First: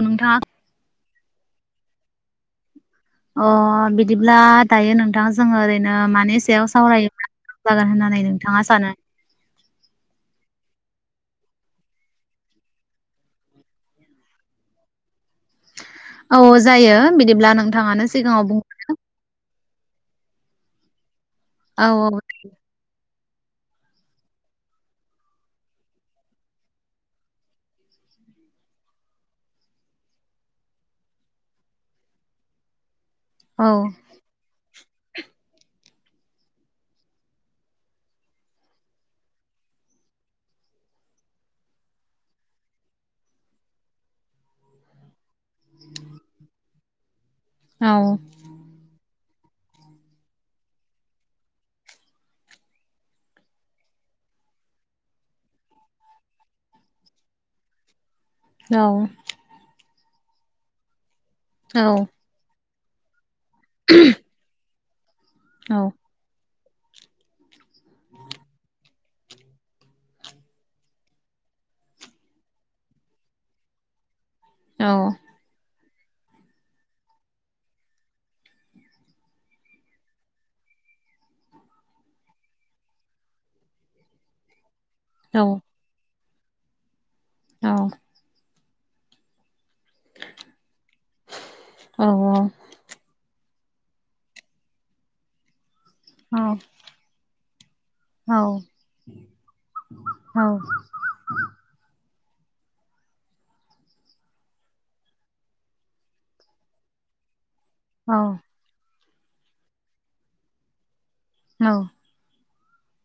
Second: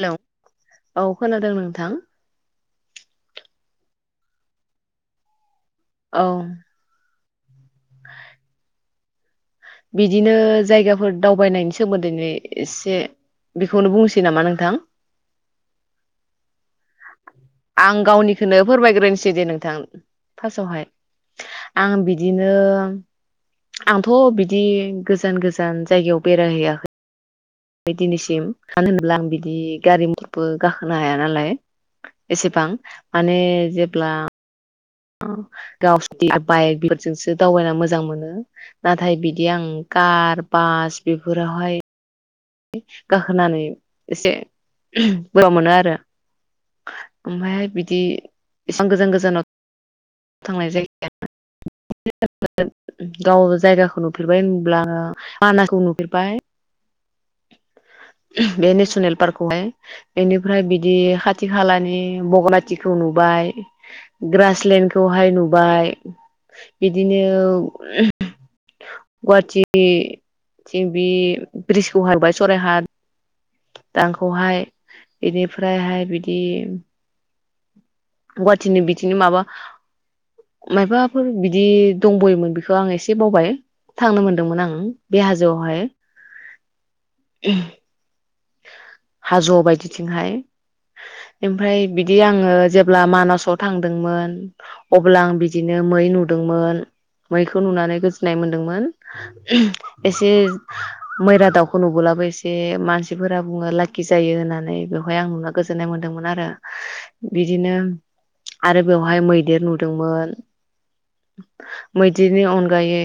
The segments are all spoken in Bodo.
हेलौ नोंथाङा औ खोनादों नों थां अ बिदिब्ला दायो नोंथां जोङो ओरै बिदिनो औ मानैे सायाव सावरायोब्ला जागोन होननानै नोंथाङा सानो बिदिनो जायगाफोर दावबायनायनि सोमोन्दैैनो एसे बेखौनो बुंसै नामा नोंथां औ जायो बिदिब्ला आं नोंथाङानो सिगाङाव बुंहो फास्ट आवहाय आं बिदिनो आंथ' बिदि बिदि गोजान गोजान जायगायाव बेरायहैयाखै दिनैसिम मानो होनोब्ला आं बिदि गारि मथरबो गाखोनो हाया नालाय एसेबां माने औ जेब्ला गावसनि बाइक बेफोरजोंसो दावबायना मोजां मोनो नाथाय बिदि आं कार बास बेफोरावहाय गाखोनानै एसे बोरा मोनो आरो ओमफ्राहाय औ बिदि एसेबां गोजान गोजानाव थांनाय [unintelligible] गाव जायगाखौ नुफेरबाय होनब्ला बानाखौ नुफेरबाय बे नेसनेल पार्कखौहाय बेनिफ्राय बिदि हा खाथि औ खालानि बग'नाय दिखौ नुबाय ग्रासलेणड खौहाय नुबाय बिदिनो गुवाहाटि थि बि ब्रिज [unintelligible] सराय हाथ दां खौहाय औ बेनिफ्रायहाय बिदि गुवाहाटिनि बिथिंनि माबा मायाबाफोर बिदि दंबयोमोन बेखौ आं एसे बावबाय थांनो मोनदोंमोन आं बे औ हाजोआवहाय औ [unintelligible] हाज'बायदि बिथिंहाय ओमफ्राय औ बिदि आंङो जेब्ला मानास थांदोंमोन अब्ला आं बिदि बिदिनो मै औ नुदोंमोन मै खौ नुनानै गोजोन्नाय मोनदोंमोन [unintelligible] एसे औ मैरा दाउखौ नुबोलाबो से मानसि फोरा बुङो लाखि जायो होननानै बेवहाय आं नुना गोजोननाय मोन्दोंमोन आरो बि बिदिनो औ आरो बेवहाय मैदेर नुदोंमोन औ मैदेरनि अन अनगायै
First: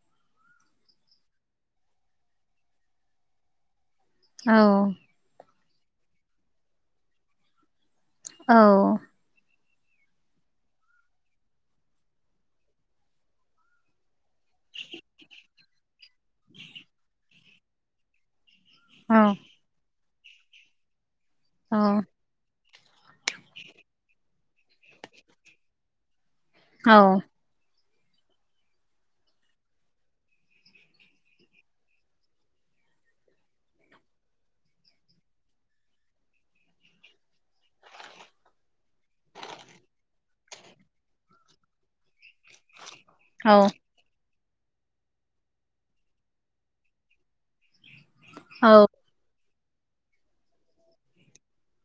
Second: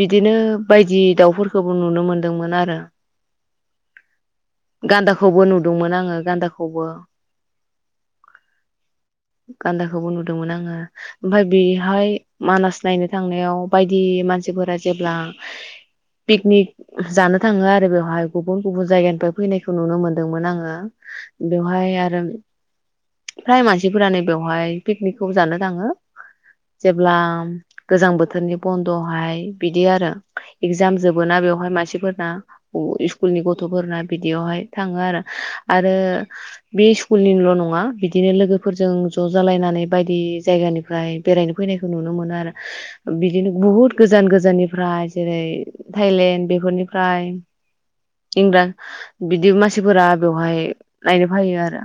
बिदिनो बायदि दाउफोरखौबो नुनो मोनदोंमोन आरो गान्दाखौबो नु दोंमोन आङो गान्दाखौबो औ गान्दाखौबो नुदोंमोन आङो ओमफफ्राय बेहाय मानास नायनो थांनायाव बायदि मानसिफोरा जेब्ला पिकनिक जानो थाङो आरो बेयाव हाय गुबुन गुबुन जायगानिफ्राय फैनायखौ नुनो मोनो दोंमोन आङो बेवहाय आरो फ्राय मानसिफोरानोै बेवहाय पिकनिक खौ जानो थाङो जेबोब्ला गोजां बोथोरनि बन्दहाय बिदि आरो एगजाम जबो ना बेवहाय मानसिफोरना स्कुलनि गथ'फोरना बिदियावहाय थाङो आरो आरो बे स्कुलनिल' नङा बिदिनो लोगोफोरजों ज' जालायनानै बायदि जायगानिफ्राय बेरायनो फैनायखौ नुनो मोनो आरो बिदिनो औ बहुत गोजान गोजान गोनिफ्राय जेरै थाइलेण्ड बेफोरनिफ्राय इंर औ बिदि मास मानसिफोरा बेवहाय नायनो फैायो आरो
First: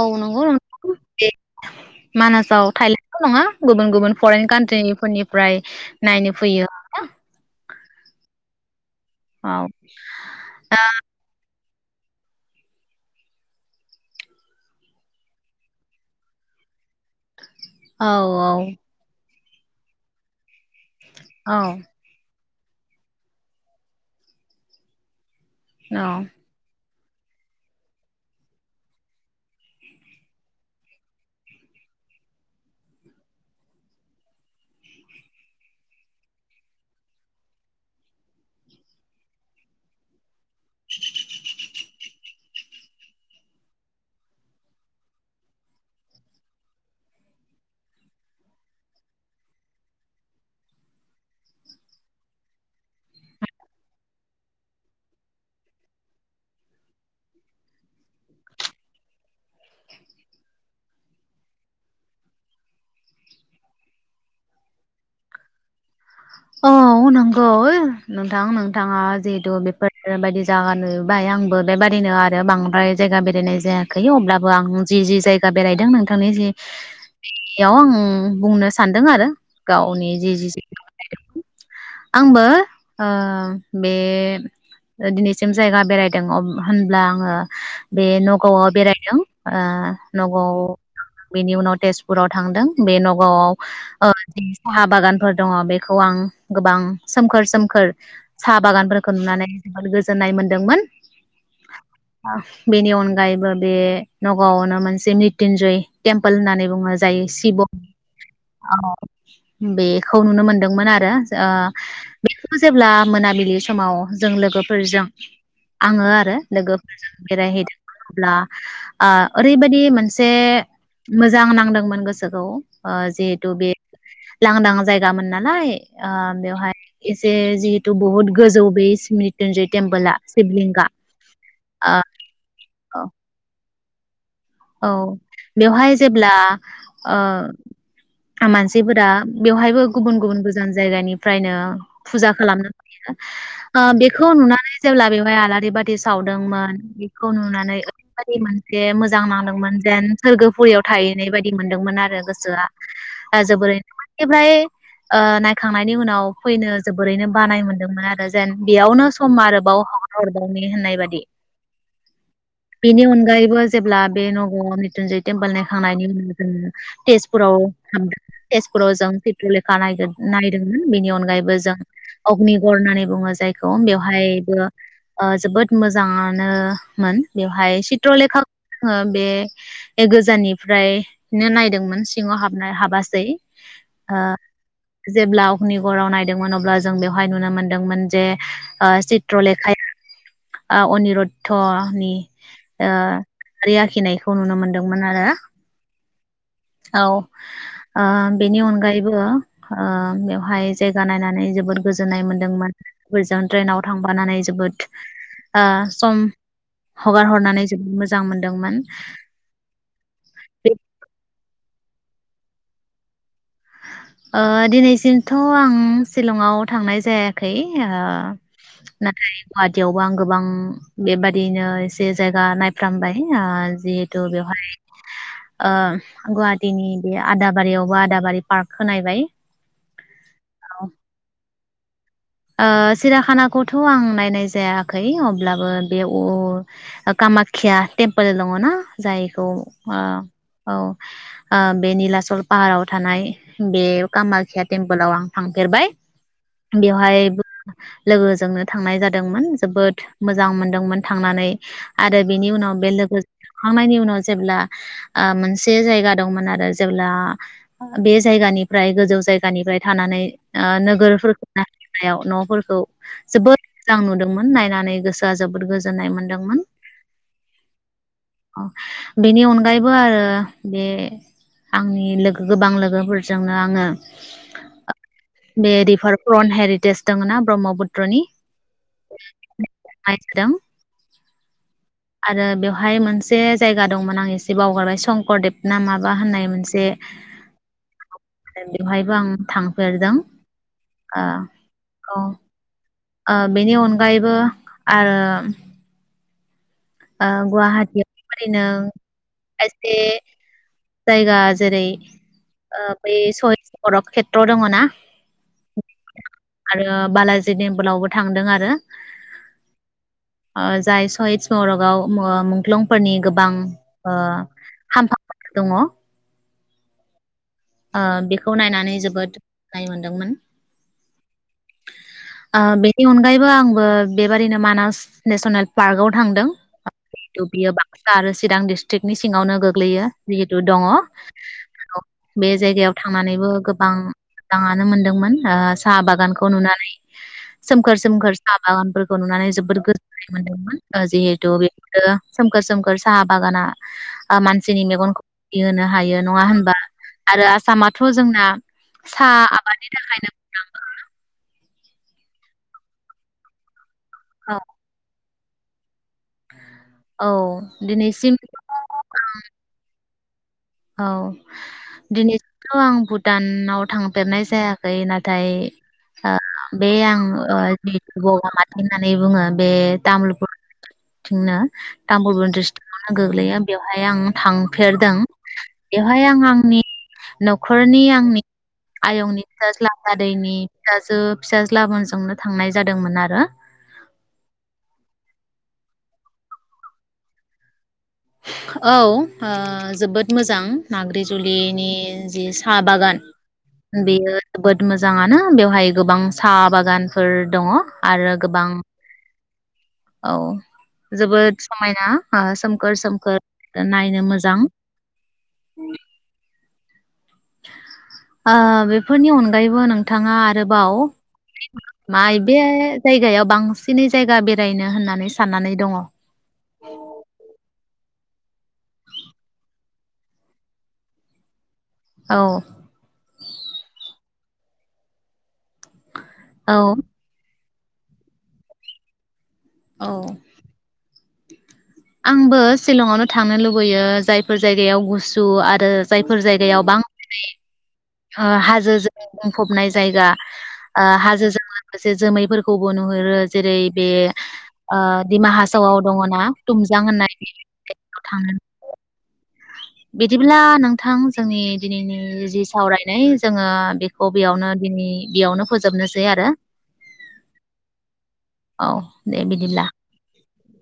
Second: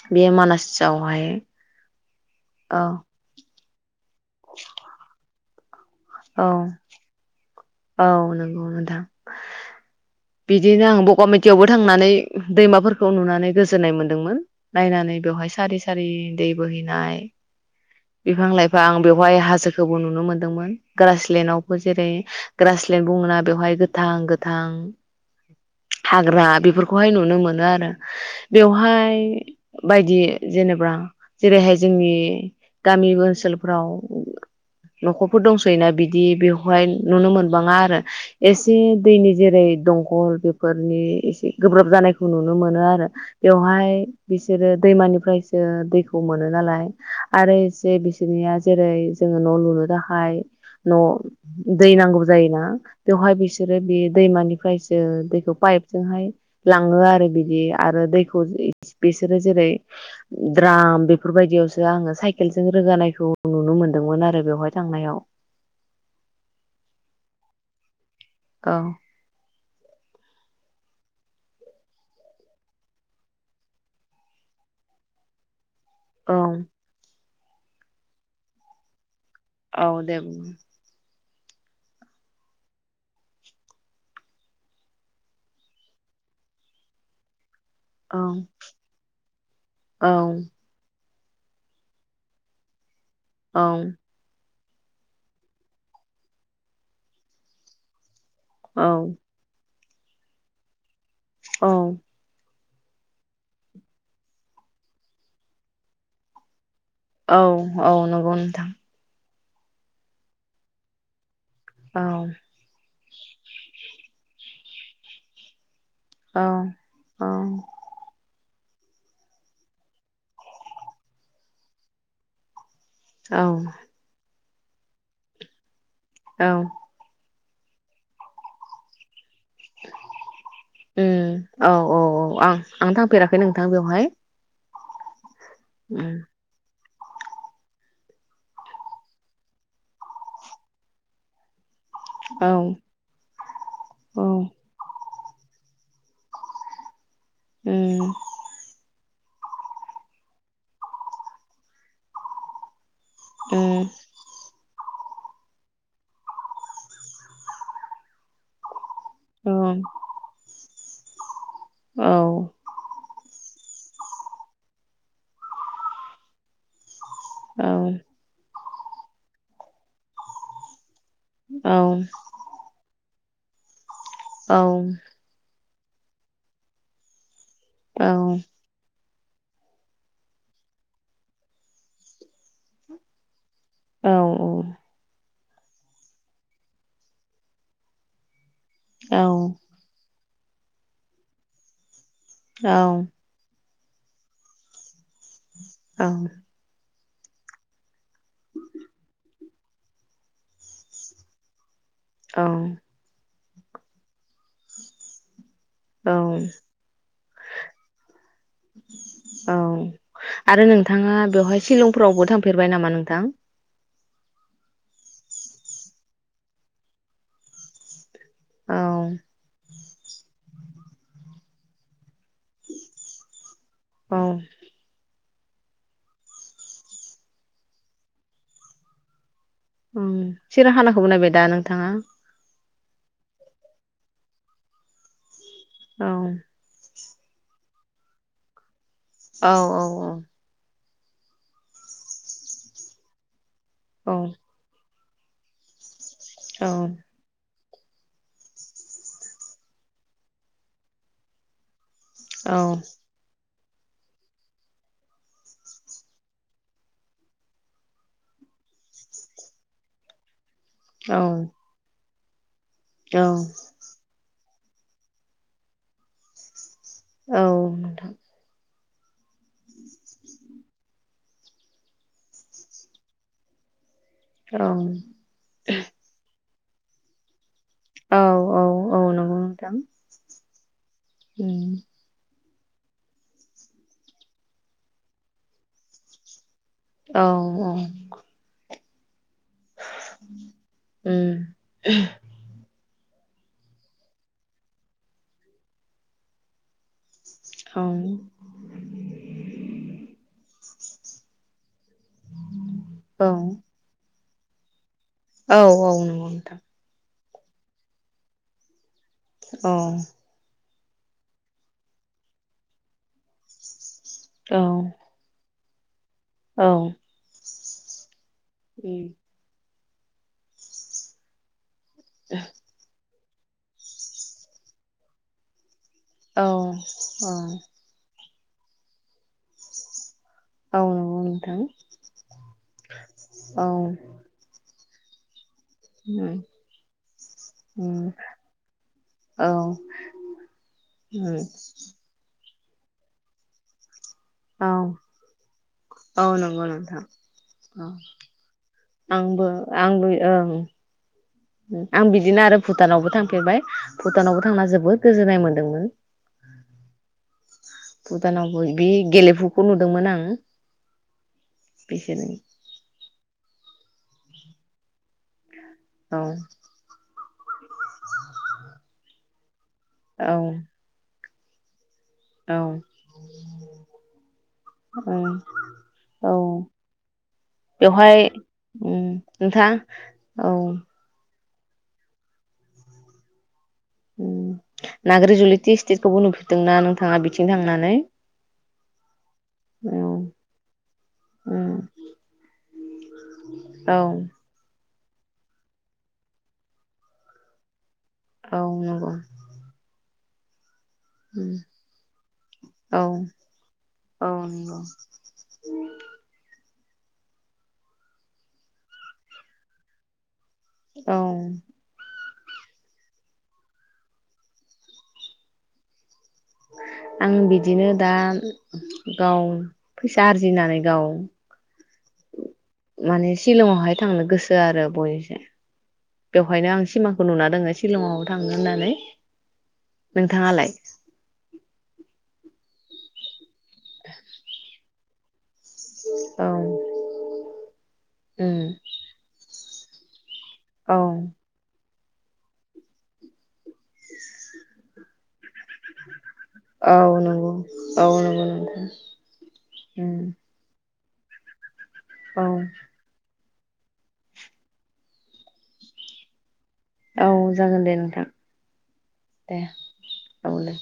औ बे नंगौ मानासावहाय मानासाव औ थायलेण्डल' नङा गुबुन गुबुन फरेन कान्ट्रिनिफोरनि प्राय औ औ नों नंगौ नोंथां औ दा टियावबो थांनानै दैमाफोरखौ नुनानै गोजोननाय मोन्दोंमोन नायनानै बेवहाय सारि सारि दै बोहैनाय औ बिफां लाइफां बेवहाय हाज सोखौबो नुनो मोन्दोंमोन। ग्रासलेण्डावबो औ जेरै ग्रासलेण्ड बुङोना बेवहाय गोथां गोथां औ हाग्रा बेफोरख खौहाय नुनो मोनो आरो बेवहाय बायदि जेनेबा जेरैहाय जोंनि गामि ओनसोलफ्राव न'खरफोर दंसैयोना बिदि बेवहाय नुनो मोनबाङा आरो एसे दैनि जेरै दंखल बेफोरनि एसे गोब्राब जानायखौ नुनो मोनो आरो बेवहाय बिसोरो दैमानिफ्रायसो दैखौ मोनो नालाय आरो से बिसोरनिया जेरै जोङो न' लुनो थाखाय न' दै नांगौ जायोना बेवहाय बिसोरो बे दैमानिफ्रायसो दैखौ पाइपजोंहाय लाङो आरो बिदि आरो दैखौ बिसोरो जेरै द्राम बेफोरबायदियावसो आङो साइ केलजों रोगानायखौ नुनो मोनदोंमोन आरो बेवहाय थांनायाव। अ नंगौ। नोंथां औ नोंथाङा जिहेथु बे फोर ओ बायदि जागा नुहैबाय आंबो बेबादिनो आरो बांद्राय जायगा बेरायनाय जायाखै अब्लाबो आं जि जि जायगा बेरायदों नोंथांनि औ जि बेयाव आं बुंनो सानदों आरो औ गावनि दे जि बुं जि हायदों आंबो ओ बे दिनैसिम जायगा बेरायदों अब होनब्ला आङो बे औ नगावआव बेरायदों ओ औ नगावआव बेनि उनाव तेजपुराव थांदों बे न वाव औ ओ साहा बागानफोर दङ बे खौ आं गोबां सोमखोर सोमखोर साहा औ बागानफोरखौ औ नुनानै जोबोद गोजोननाय मोन्दोंमोन। औ बेनि अनगायैबो बे नगावावनो मोनसे म्रित्यन्जय टेमपोल होननानै बुङो। जाय औ शिब औ नंगौ नोंथां। बेखौ नुनो मोन दोंमोन आरो ओ औ बेखौ जेब्ला मोनाबिलि समाव जों लोगोफोरजों आङो आरो औ लोगोफोरजों औ बेरायहैदोंमोन अब्ला ओ ओरैबायदि मोनसे मोजां नांदोंमोन गोसोखौ ओ औ जिहेतु बे लांदां जायगामोन ना लाय ओ औ बेेवहाय इस जे जिहेतु बहुत गोजौ बे इसमित [unintelligible] टेमपोला सिबलिंगा उम औ ओ औ आं थांफेराखै नों थां बेवहाय । औ । बेवहाय जेब्ला ओ आ मानसिफोरा बेवहायबो गुबुन गुबुन गोजान जायगानिफ्रायनो फुजा औ खालामनो फैयो ओ औ बेखौ उम नुनानै जेब्ला बेव फाय आलारि बाथि से सावदोंमोन बेखौ नुनानै ओरैबायदि मोनसे मोज मोजां नांदोंमोन जेन सोरगोफुरियाव थाहैनाय बायदि मोन्दोंमोन आरो गोसोआ । ओ जोबोरै उम [unintelligible] ओ नायखांनायनि उनाव फैनो जोबोरैनो बानाय मोन्दोंमोन आरो जेन बेयावनो सम आरोबाव उम हागारहरबावनि होननाय बादि । औ । बिनि अनगायैबो ज जेब्ला बे नगाआव मिटुनजय टेम्पोल नायखांनायनि उनाव जोङो तेजपुराव औ थांदोंमोन । तेजपुराव जों पेट्र'लेखा नायदों नायदोंमोन । बेनि अनगायैबो जों औ अग्निगर होननानै बुङो जायखौ बेवह औ हायबो ओ जोबोद मोजाङानोमोन । बेवहाय चित्र'लेखा जोङो बे गोजाननिफ्रायनो नायदोंमोन सिङाव हाबनो हाबासै ओ जेब्ला अगनिगराव नायदोंमोन अब्ला जों बेवहाय नुनो मोन्दोंमोन जे ओ चित्रलेखाया। ओ अनिरुद्धनि औ। आरि आखिनायखौ नुनो मोनदोंमोन आरो। औ। औ ओ बेनि अनगायैबो ओ बेवहाय जायगा नायनानै जोबोद गोजोननाय औ मोनदोंमोन गोज जों ट्रेनाव थांफानानै जोबोद ओ औ सम हगार हरनानै जोबोद मोजां मोनदोंमोन औ बे शिलंफ्रावबो थांफेरबाय नामा नोंथां? ओ दिनैसिमथ' आं शिलंआव थांनाय जायाखै ओ औ नाथाय गुवाहाटियावबो आं गोबां बेबादिनो इ से जायगा नायफ्रामबाय ओ औ जिहेथु बेवहाय ओ गुवाहाटिनि बे आदाबारियावबो आदाबारि पार्क खो नायबाय । ओम सिराखानाखौबो नायबाय दा नों थाङा? ओ सिराखानाखौथ' आं नायनाय जायाखै अब लाबो बे अ औ ओ कामाख्या टेम्पोल दङ ना जायखौ औ ओ औ ओ बे निलाचल फाहाराव थानाय बे औ कामाख्या टेम पोलाव आं थांफेरबाय । औ । लोगोजोंनो थांनाय जादोंमोन जोबोद मोजां मोनदोंमोन थांनानै आरो बेनि उनाव बेलोगोजों थांखांनायनि उनाव जेब्ला ओ मोनसे जायगा दंमोन आरो जेब्ला बे जायगानिफ्राय गोजौ जायगानिफ्राय थानानै ओ औ नोगोरफोर न'फोर खौ औ जोबोद मोजां नुदों मोन नायनानै गोसोआ जोबोर गोजोननाय मोनदोंमोन । औ नोंथां । बेनि अनगायैबो आरो बे आंनि लोगो गोबां लोगोफोरजोंनो आङो औ । अन हेरिटेज दङना? ब्रह्मपुत्रनि औ औ नंगौ नोंथां [unintelligible] उम । आरो बेवहाय मोनसे जायगा दंमोन आं इसे बावगारबाय संकरदेब ना माबा होननाय मोनसे औ औ । बेवहायबो आं थांफेरदों ओ उम औ ओ बेनि अनगायैबो आरो ओ गुवाहाटियाव ओरैनो खायसे जायगा जेरै ओ बे औ [unintelligible] खेत ट्र दङ ना? औ औ नंगौ नोंथां। आरो [unintelligible] थांदों आरो अ। ओ जाय सयिज [unintelligible] मो मुंख्लंफोरनि गोबां ओ औ खाम्फा दङ। औ। ओ बिख खौ नायनानै जोबोद लाय मोनदोंमोन। आ बेनि अनगायैब बो आंबो बेबादिनो मानास नेसनेल पार्काव थांदों औ [unintelligible] बियो औ बाक्सा आरो सि चिरां डिस्ट्रिक्टनि सिङावनो गोग्लैयो। जिहेतु दङ। नंगौ नोंथां बे जायगायाव थांनानैबो औ गोबां मानो मोनदोंमोन ओ साहा उम बागानखौ नुनानै सोमखोर उम सोमखोर साहा बागानफोरखौ नुनानै औ जोबोद गोजोननाय मोनदोंमोन ओ उम जिहेतु बेफोरो सोमखोर सोमखोर साहा बागाना ओ औ मानसिनि मेगनखौ [unintelligible] होनो हायो औ नङा नंगौ होनबा? नोंथां आरो औ आसामाथ' जोंना साहा आंबो आबादनि आंबो थाखायनो ओं मुंदांखा। आं बिदिनो आरो भुटानावबो थांफेरबाय। भुटानावबो औ थांना जोबोद गोजोननाय मोन [inaudible] औ। दिनैसिम भुटानावबो बि गेलेफुखौ नुदोंमोन आं। औ बिसोरनि दिनैसिमथ' आं भुटानाव थांफेरनाय जायाखै नाथाय औ [unintelligible] ओ बेखौ माथे होनानै बुंङो । बे औ तामलपुर थिंना तामुलपुर औ डिस्ट्रिकटआवनो गोग्लैयो बेवहाय आं थांफेरदों औ बेवहाय औ आं आंनि नखरनि बेवहाय आंनि उम आयंनि नोंथां फिसाज्ला दा औ दैनि फिसाजो फिसाज्लामोनजोंनो थांनाय जादोंमोन आरो । नागिर जुलि दिसथिकखौबो नुफेरदोंना नोंथांङा बिथिं थांनानै? औ ओ औ जोबोद मोजां नागि उम जुलिनि जि साहा बागान औ बेयो जोबोद मोजांङानो बेवहाय गोबां साहा बागानफोर दंङ' । आरो औ गोबां नंगौ औ । उम जोबोद समायना ओ सोम औ सोमखोर-सोमखोर नायनो औ मोजां नंगौ । ओ बेफोरनि अनगायैबो नोंथांङा आरोबाव औ माइ बे जायगायाव बांसिनै जायगा बेरायनो होननानै साननानै दंङ' । आं बिदिनो दा गाव फैसा आरजिनानै गाव औ । माने शिलंआवहाय थांनो गोसो आरो बयनिस बेवहायनो आं सिमाखौ नुना दोंङो । शिलंआव थांनो होननानै । औ नोंथांङालाय? आंबो सिलंआवनो था थांनो लुबैयो जायफोर जायगायाव [unintelligible] [unintelligible] [unintelligible] आरो जायफोर औ जायगायाव [unintelligible] ओ उम हाजो जो बुंफबनाय जायगा औ ओ हाजो जोंनो माखासे जोमैफोरखौबो नुहुरो जेरै बे ओ दिमा हासावआव दंङना औ तुमजां होननाय नंगौ औ नंगौ थांङो नोंथां उम बिदिब्ला नोंथां जोंनि दिनैनि औ जि सावरायनाय जोङो बेखौ बेयावनो दिनै बेयावनो फोजोबनोसै आरो औ जागोन दे नोंथां औ दे बिदिब्ला। औ दे